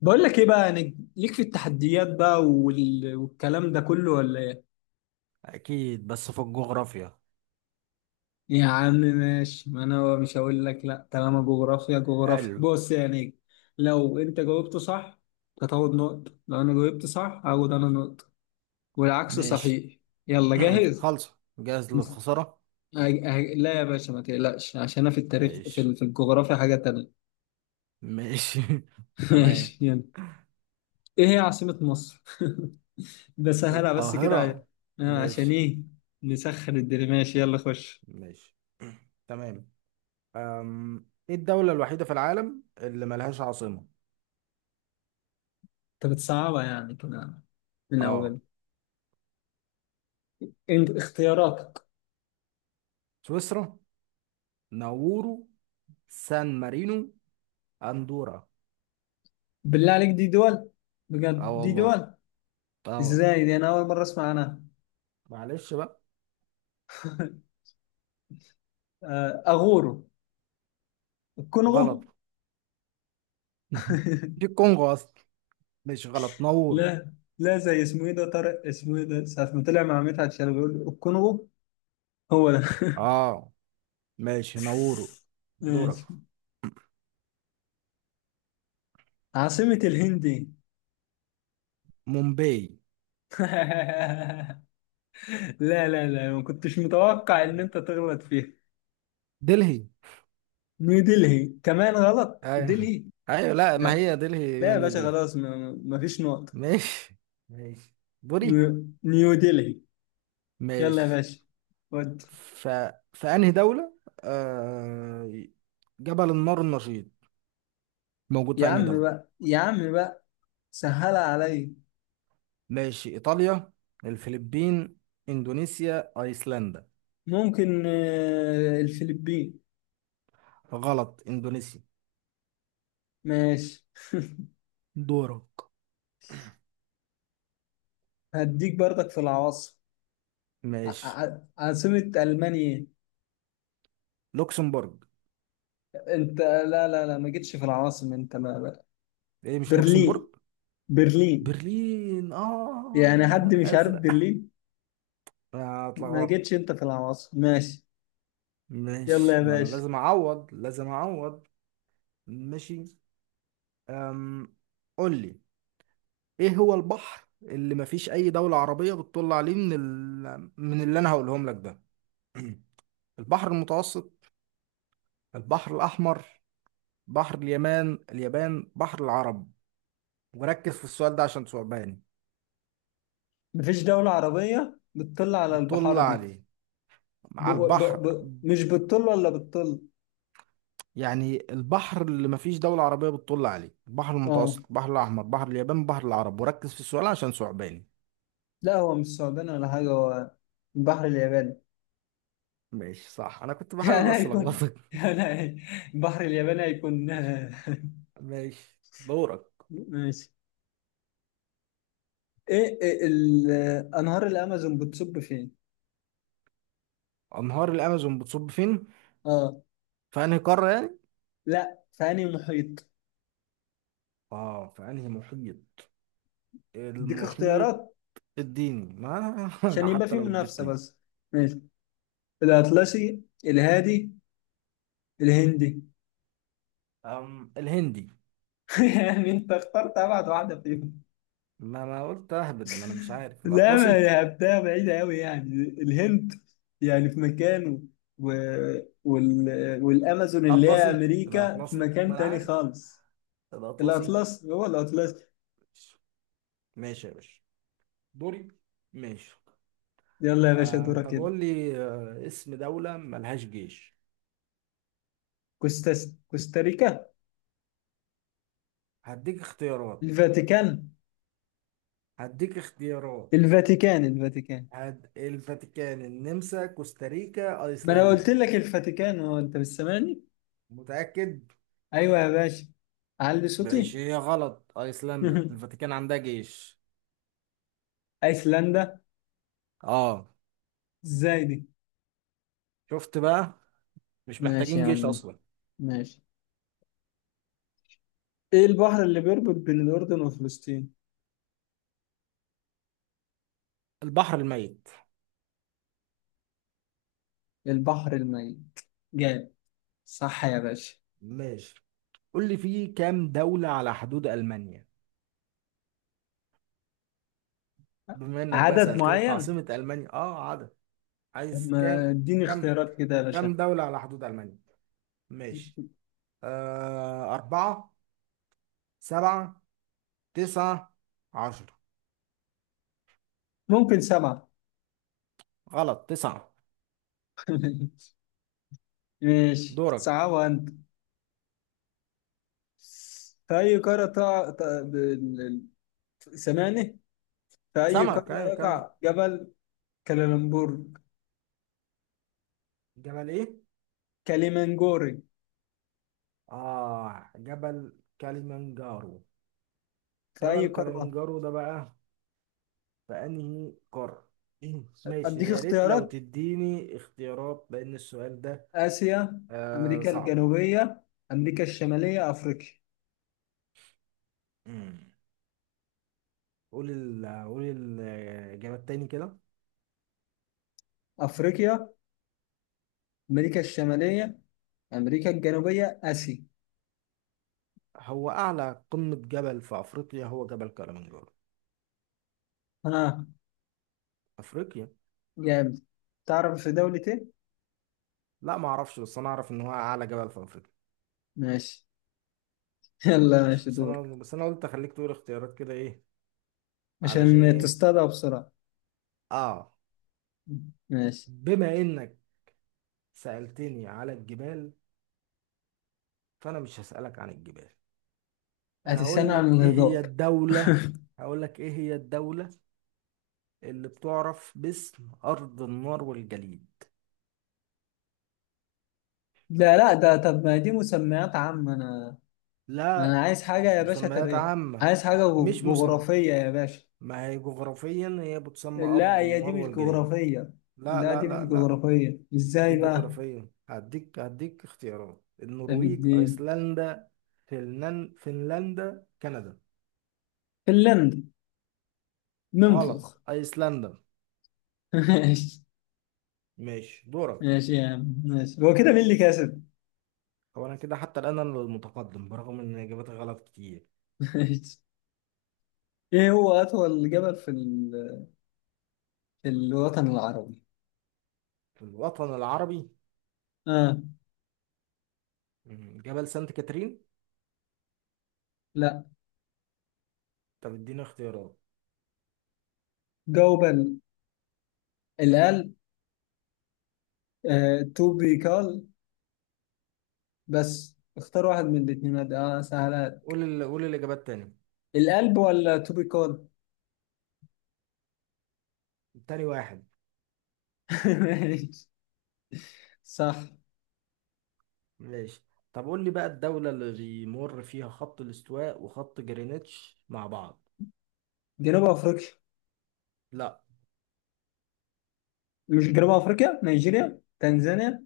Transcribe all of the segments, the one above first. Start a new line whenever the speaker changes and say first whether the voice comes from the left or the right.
left: بقول لك ايه بقى يعني ليك في التحديات بقى والكلام ده كله ولا ايه.
right: اكيد، بس في الجغرافيا.
left: يا عم ماشي، ما انا مش هقول لك لا. طالما جغرافيا
right: حلو.
left: بص يعني، لو انت جاوبت صح هتاخد نقطة، لو انا جاوبت صح هاخد انا نقطة والعكس
right: ماشي.
left: صحيح. يلا جاهز.
right: خالصة جاهز
left: أه-
right: للخسارة.
left: لا يا باشا ما تقلقش، عشان انا في التاريخ
right: ماشي.
left: في الجغرافيا حاجة تانية.
right: ماشي. تمام.
left: ماشي يلا. ايه هي عاصمة مصر؟ ده سهلة بس
right: والقاهرة.
left: كده. آه، عشان
right: ماشي.
left: ايه. نسخن الدنيا، ماشي يلا خش.
right: ماشي. تمام. ايه الدولة الوحيدة في العالم اللي ملهاش عاصمة؟
left: انت بتصعبها يعني كمان من
right: اه.
left: اول؟ انت اختياراتك.
right: سويسرا، ناورو، سان مارينو، اندورا.
left: بالله عليك دي دول؟
right: اه
left: بجد دي
right: والله.
left: دول؟
right: اه.
left: ازاي دي انا اول مره اسمع عنها.
right: معلش بقى.
left: آه، اغورو.
right: غلط.
left: الكونغو.
right: دي الكونغو اصلا. مش غلط، ناورو.
left: لا، لا زي اسمه ايه ده، طارق اسمه ايه ده، ساعة ما طلع مع مدحت شلبي بيقول له الكونغو. هو ده.
right: اه. ماشي، نورو. دورك.
left: ماشي. عاصمة الهند إيه؟
right: مومباي.
left: لا لا لا، ما كنتش متوقع ان انت تغلط فيها.
right: دلهي.
left: نيو دلهي، كمان غلط
right: ايوه.
left: دلهي.
right: ايوه، لا، ما
left: لا
right: هي دلهي هي
left: لا يا
right: نيو
left: باشا،
right: دلهي.
left: خلاص ما فيش نقط.
right: ماشي. ماشي.
left: نيو،
right: بوري.
left: نيو دلهي. يلا يا
right: ماشي.
left: باشا. ود.
right: ف... في انهي دولة آه... جبل النار النشيط موجود
left: يا
right: في انهي
left: عم
right: دولة؟
left: بقى، يا عم بقى سهلها عليا.
right: ماشي. ايطاليا، الفلبين، اندونيسيا، ايسلندا.
left: ممكن آه، الفلبين.
right: غلط، اندونيسيا.
left: ماشي.
right: دورك.
left: هديك برضك في العواصم. ع-
right: ماشي.
left: عاصمة ألمانيا.
right: لوكسمبورج.
left: إيه؟ انت لا لا لا، ما جيتش في العواصم انت
right: ايه، مش
left: برلين.
right: لوكسمبورج؟
left: برلين.
right: برلين، اه
left: يعني
right: يا
left: حد
right: نهار
left: مش عارف
right: ازرق.
left: برلين؟ ما
right: اتلخبطت.
left: جيتش انت في العواصم، ماشي. يلا يا
right: مش، ما انا
left: باشا.
right: لازم اعوض لازم اعوض. ماشي. أم... قول لي، ايه هو البحر اللي مفيش اي دولة عربية بتطل عليه من اللي انا هقولهم لك ده؟ البحر المتوسط، البحر الاحمر، بحر اليمن اليابان، بحر العرب. وركز في السؤال ده عشان ثعباني.
left: مفيش دولة عربية بتطل على
right: بتطل
left: البحار دي.
right: عليه، على البحر.
left: مش بالطل ولا بالطل.
right: يعني البحر اللي مفيش دولة عربية بتطل عليه، البحر
left: اه،
right: المتوسط، البحر الأحمر، بحر اليابان، بحر العرب. وركز في السؤال عشان ثعباني.
left: لا هو مش ثعبان ولا حاجة هو. البحر الياباني.
right: ماشي، صح. انا كنت بحاول
left: يعني
right: بس
left: هيكون،
right: الخبطك.
left: يعني هي- البحر الياباني هيكون.
right: ماشي. دورك.
left: ماشي. ايه انهار الامازون بتصب فين.
right: انهار الامازون بتصب فين؟
left: اه،
right: في انهي قاره يعني؟
left: لا، في انهي محيط.
right: اه، في انهي محيط؟
left: اديك
right: المحيط
left: اختيارات
right: الديني. ما
left: عشان
right: أنا
left: يبقى
right: حتى
left: في
right: لو
left: منافسة
right: اديتني.
left: بس. ماشي، الأطلسي، الهادي، الهندي.
right: أم، الهندي.
left: يعني انت اخترت ابعد واحدة فيهم.
right: ما انا قلت اهبد، ما انا مش عارف.
left: لا ما
right: الاطلسي،
left: لعبتها بعيدة أوي يعني. الهند يعني في مكان، و... والأمازون اللي هي
right: الاطلسي،
left: أمريكا في
right: الاطلسي، ما
left: مكان
right: انا
left: تاني
right: عارف
left: خالص.
right: الاطلسي.
left: الأطلس، هو الأطلس.
right: ماشي يا باشا. دوري. ماشي.
left: يلا يا باشا
right: آه،
left: دورك
right: طب
left: كده.
right: قول لي، آه، اسم دولة ملهاش جيش.
left: كوستاريكا.
right: هديك اختيارات.
left: الفاتيكان.
right: هديك اختيارات.
left: الفاتيكان. الفاتيكان.
right: عاد الفاتيكان، النمسا، كوستاريكا،
left: ما أنا قلت
right: ايسلندا.
left: لك الفاتيكان، هو أنت مش سامعني؟
right: متأكد.
left: أيوه يا باشا، علي
right: ماشي،
left: صوتي.
right: هي غلط. ايسلندا؟ الفاتيكان عندها جيش.
left: أيسلندا؟
right: اه.
left: إزاي دي؟
right: شفت بقى، مش
left: ماشي
right: محتاجين
left: يا
right: جيش
left: عم،
right: اصلا.
left: ماشي. إيه البحر اللي بيربط بين الأردن وفلسطين؟
right: البحر الميت.
left: البحر الميت. جامد، صح يا باشا.
right: ماشي. قول لي، فيه كام دولة على حدود المانيا؟ بما انك بقى
left: عدد
right: سألتني في
left: معين.
right: عاصمة المانيا. اه، عدد.
left: طب
right: عايز كام؟
left: ما اديني
right: كام
left: اختيارات كده يا
right: كام
left: باشا.
right: دولة على حدود المانيا؟ ماشي. آه، أربعة، سبعة، تسعة، عشرة.
left: ممكن سبعة.
right: غلط، تسعة.
left: ماشي،
right: دورك.
left: صعبة انت. في أي قارة تقع سامعني؟ في أي
right: سمك،
left: قارة
right: ايوه، كمل.
left: يقع جبل كلالمبور،
right: جبل ايه؟
left: كليمنجوري.
right: اه، جبل كليمنجارو.
left: في أي
right: جبل
left: قارة؟
right: كليمنجارو ده بقى في انهي قارة؟ إيه؟ ماشي،
left: أديك
right: يا ريت لو
left: اختيارات.
right: تديني اختيارات لان السؤال ده
left: آسيا،
right: آه
left: أمريكا
right: صعب.
left: الجنوبية، أمريكا الشمالية، أفريقيا.
right: مم. قول ال، قول الجبل تاني كده.
left: أفريقيا، أمريكا الشمالية، أمريكا الجنوبية، آسيا.
right: هو اعلى قمة جبل في افريقيا هو جبل كليمنجارو.
left: ها.
right: افريقيا.
left: جامد. تعرف في دولة ايه؟
right: لا، ما اعرفش، بس انا اعرف ان هو اعلى جبل في افريقيا.
left: ماشي. يلا
right: ماشي.
left: ماشي
right: بس
left: دور.
right: انا بس انا قلت اخليك تقول اختيارات كده، ايه، علشان
left: عشان
right: ايه؟
left: تصطادها بسرعة.
right: اه.
left: ماشي.
right: بما انك سألتني على الجبال، فانا مش هسألك عن الجبال. انا
left: هتستنى
right: هقول
left: عن
right: لك ايه هي
left: الهضاب.
right: الدولة هقول لك ايه هي الدولة اللي بتعرف باسم ارض النار والجليد.
left: لا لا ده، طب ما دي مسميات عامة. أنا،
right: لا،
left: أنا عايز حاجة
right: مش
left: يا باشا
right: مسميات
left: تاريخ.
right: عامة،
left: عايز حاجة
right: مش مسمى.
left: جغرافية يا باشا.
right: ما هي جغرافيا، هي بتسمى
left: لا
right: ارض
left: هي دي
right: النار
left: مش
right: والجليد.
left: جغرافية.
right: لا
left: لا
right: لا
left: دي مش
right: لا لا.
left: جغرافية
right: دي
left: ازاي بقى؟
right: جغرافيا. هديك اختيارات:
left: ده
right: النرويج،
left: الدين.
right: ايسلندا، فنلندا، كندا.
left: فنلندا.
right: غلط،
left: ننفخ.
right: ايسلندا.
left: ماشي.
right: ماشي. دورك.
left: ماشي يا عم ماشي، هو كده مين اللي كسب؟
right: هو انا كده حتى الان انا المتقدم برغم ان اجاباتي غلط كتير.
left: ماشي. ايه هو أطول جبل في الوطن العربي؟
right: في الوطن العربي.
left: آه.
right: مم، جبل سانت كاترين.
left: لا،
right: طب اديني اختيارات.
left: جاوب اللي قال آه، تو بي كول. بس اختار واحد من الاثنين، سهلات.
right: قول الاجابات تاني.
left: القلب ولا تو بي كول؟
right: تاني واحد.
left: ماشي. صح.
right: ماشي. طب قول لي بقى، الدولة اللي بيمر فيها خط الاستواء وخط جرينتش مع بعض.
left: جنوب افريقيا.
right: لا.
left: مش جنوب افريقيا، نيجيريا، تنزانيا،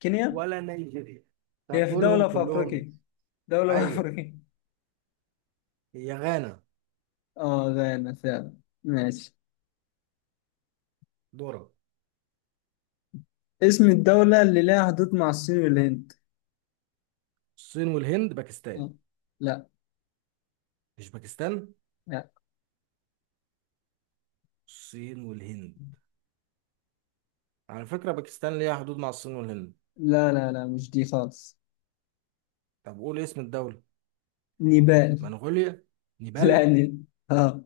left: كينيا.
right: ولا نيجيريا. أنت
left: هي في
right: هتقولهم
left: دولة في
right: كلهم.
left: افريقيا، دولة في
right: ايوه.
left: افريقيا.
right: هي غانا.
left: اه غانا فعلا. ماشي.
right: دورة.
left: اسم الدولة اللي لها حدود مع الصين والهند.
right: الصين والهند، باكستان.
left: آه. لا
right: مش باكستان؟
left: لا
right: الصين والهند. على فكرة، باكستان ليها حدود مع الصين والهند.
left: لا لا مش دي خالص.
right: طب قول اسم الدولة.
left: نيبال.
right: منغوليا،
left: لا
right: نيبال.
left: دي، اه.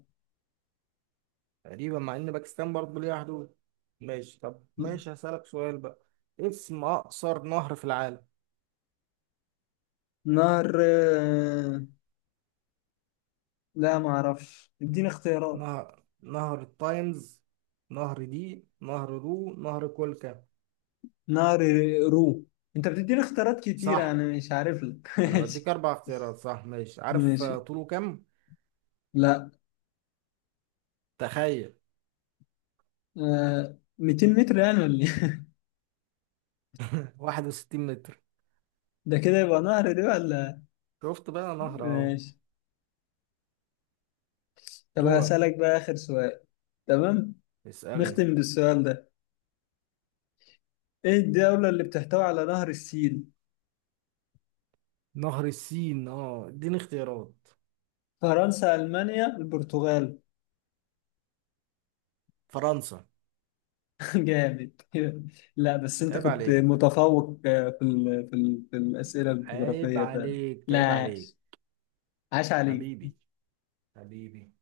right: تقريبا، مع ان باكستان برضه ليها حدود. ماشي. طب ماشي، هسألك سؤال بقى. إيه اسم اقصر نهر في العالم؟
left: نار آه، لا ما اعرفش، اديني اختيارات.
right: نهر نهر التايمز، نهر دي، نهر دو، نهر كولكا.
left: نار آه، رو. انت بتديني اختيارات كتير
right: صح،
left: انا مش عارف لك.
right: انا بديك
left: ماشي.
right: اربع اختيارات. صح؟ ماشي. عارف
left: ماشي.
right: آه، طوله كام؟
left: لا.
right: تخيل،
left: آه، 200 متر يعني ولا إيه؟
right: 61 متر.
left: ده كده يبقى نهر دي ولا.
right: شفت بقى، نهر اهو.
left: ماشي. طب
right: دورك.
left: هسألك بقى آخر سؤال. تمام.
right: اسألني.
left: نختم بالسؤال ده. ايه الدولة اللي بتحتوي على نهر السين؟
right: نهر السين. اه، اديني اختيارات.
left: فرنسا، ألمانيا، البرتغال.
right: فرنسا.
left: جامد. لا بس انت
right: عيب
left: كنت
right: عليك،
left: متفوق آه، في الاسئله
right: عيب
left: الجغرافيه فعلا.
right: عليك،
left: لا
right: عيب
left: عاش،
right: عليك.
left: عاش عليك.
right: حبيبي، حبيبي.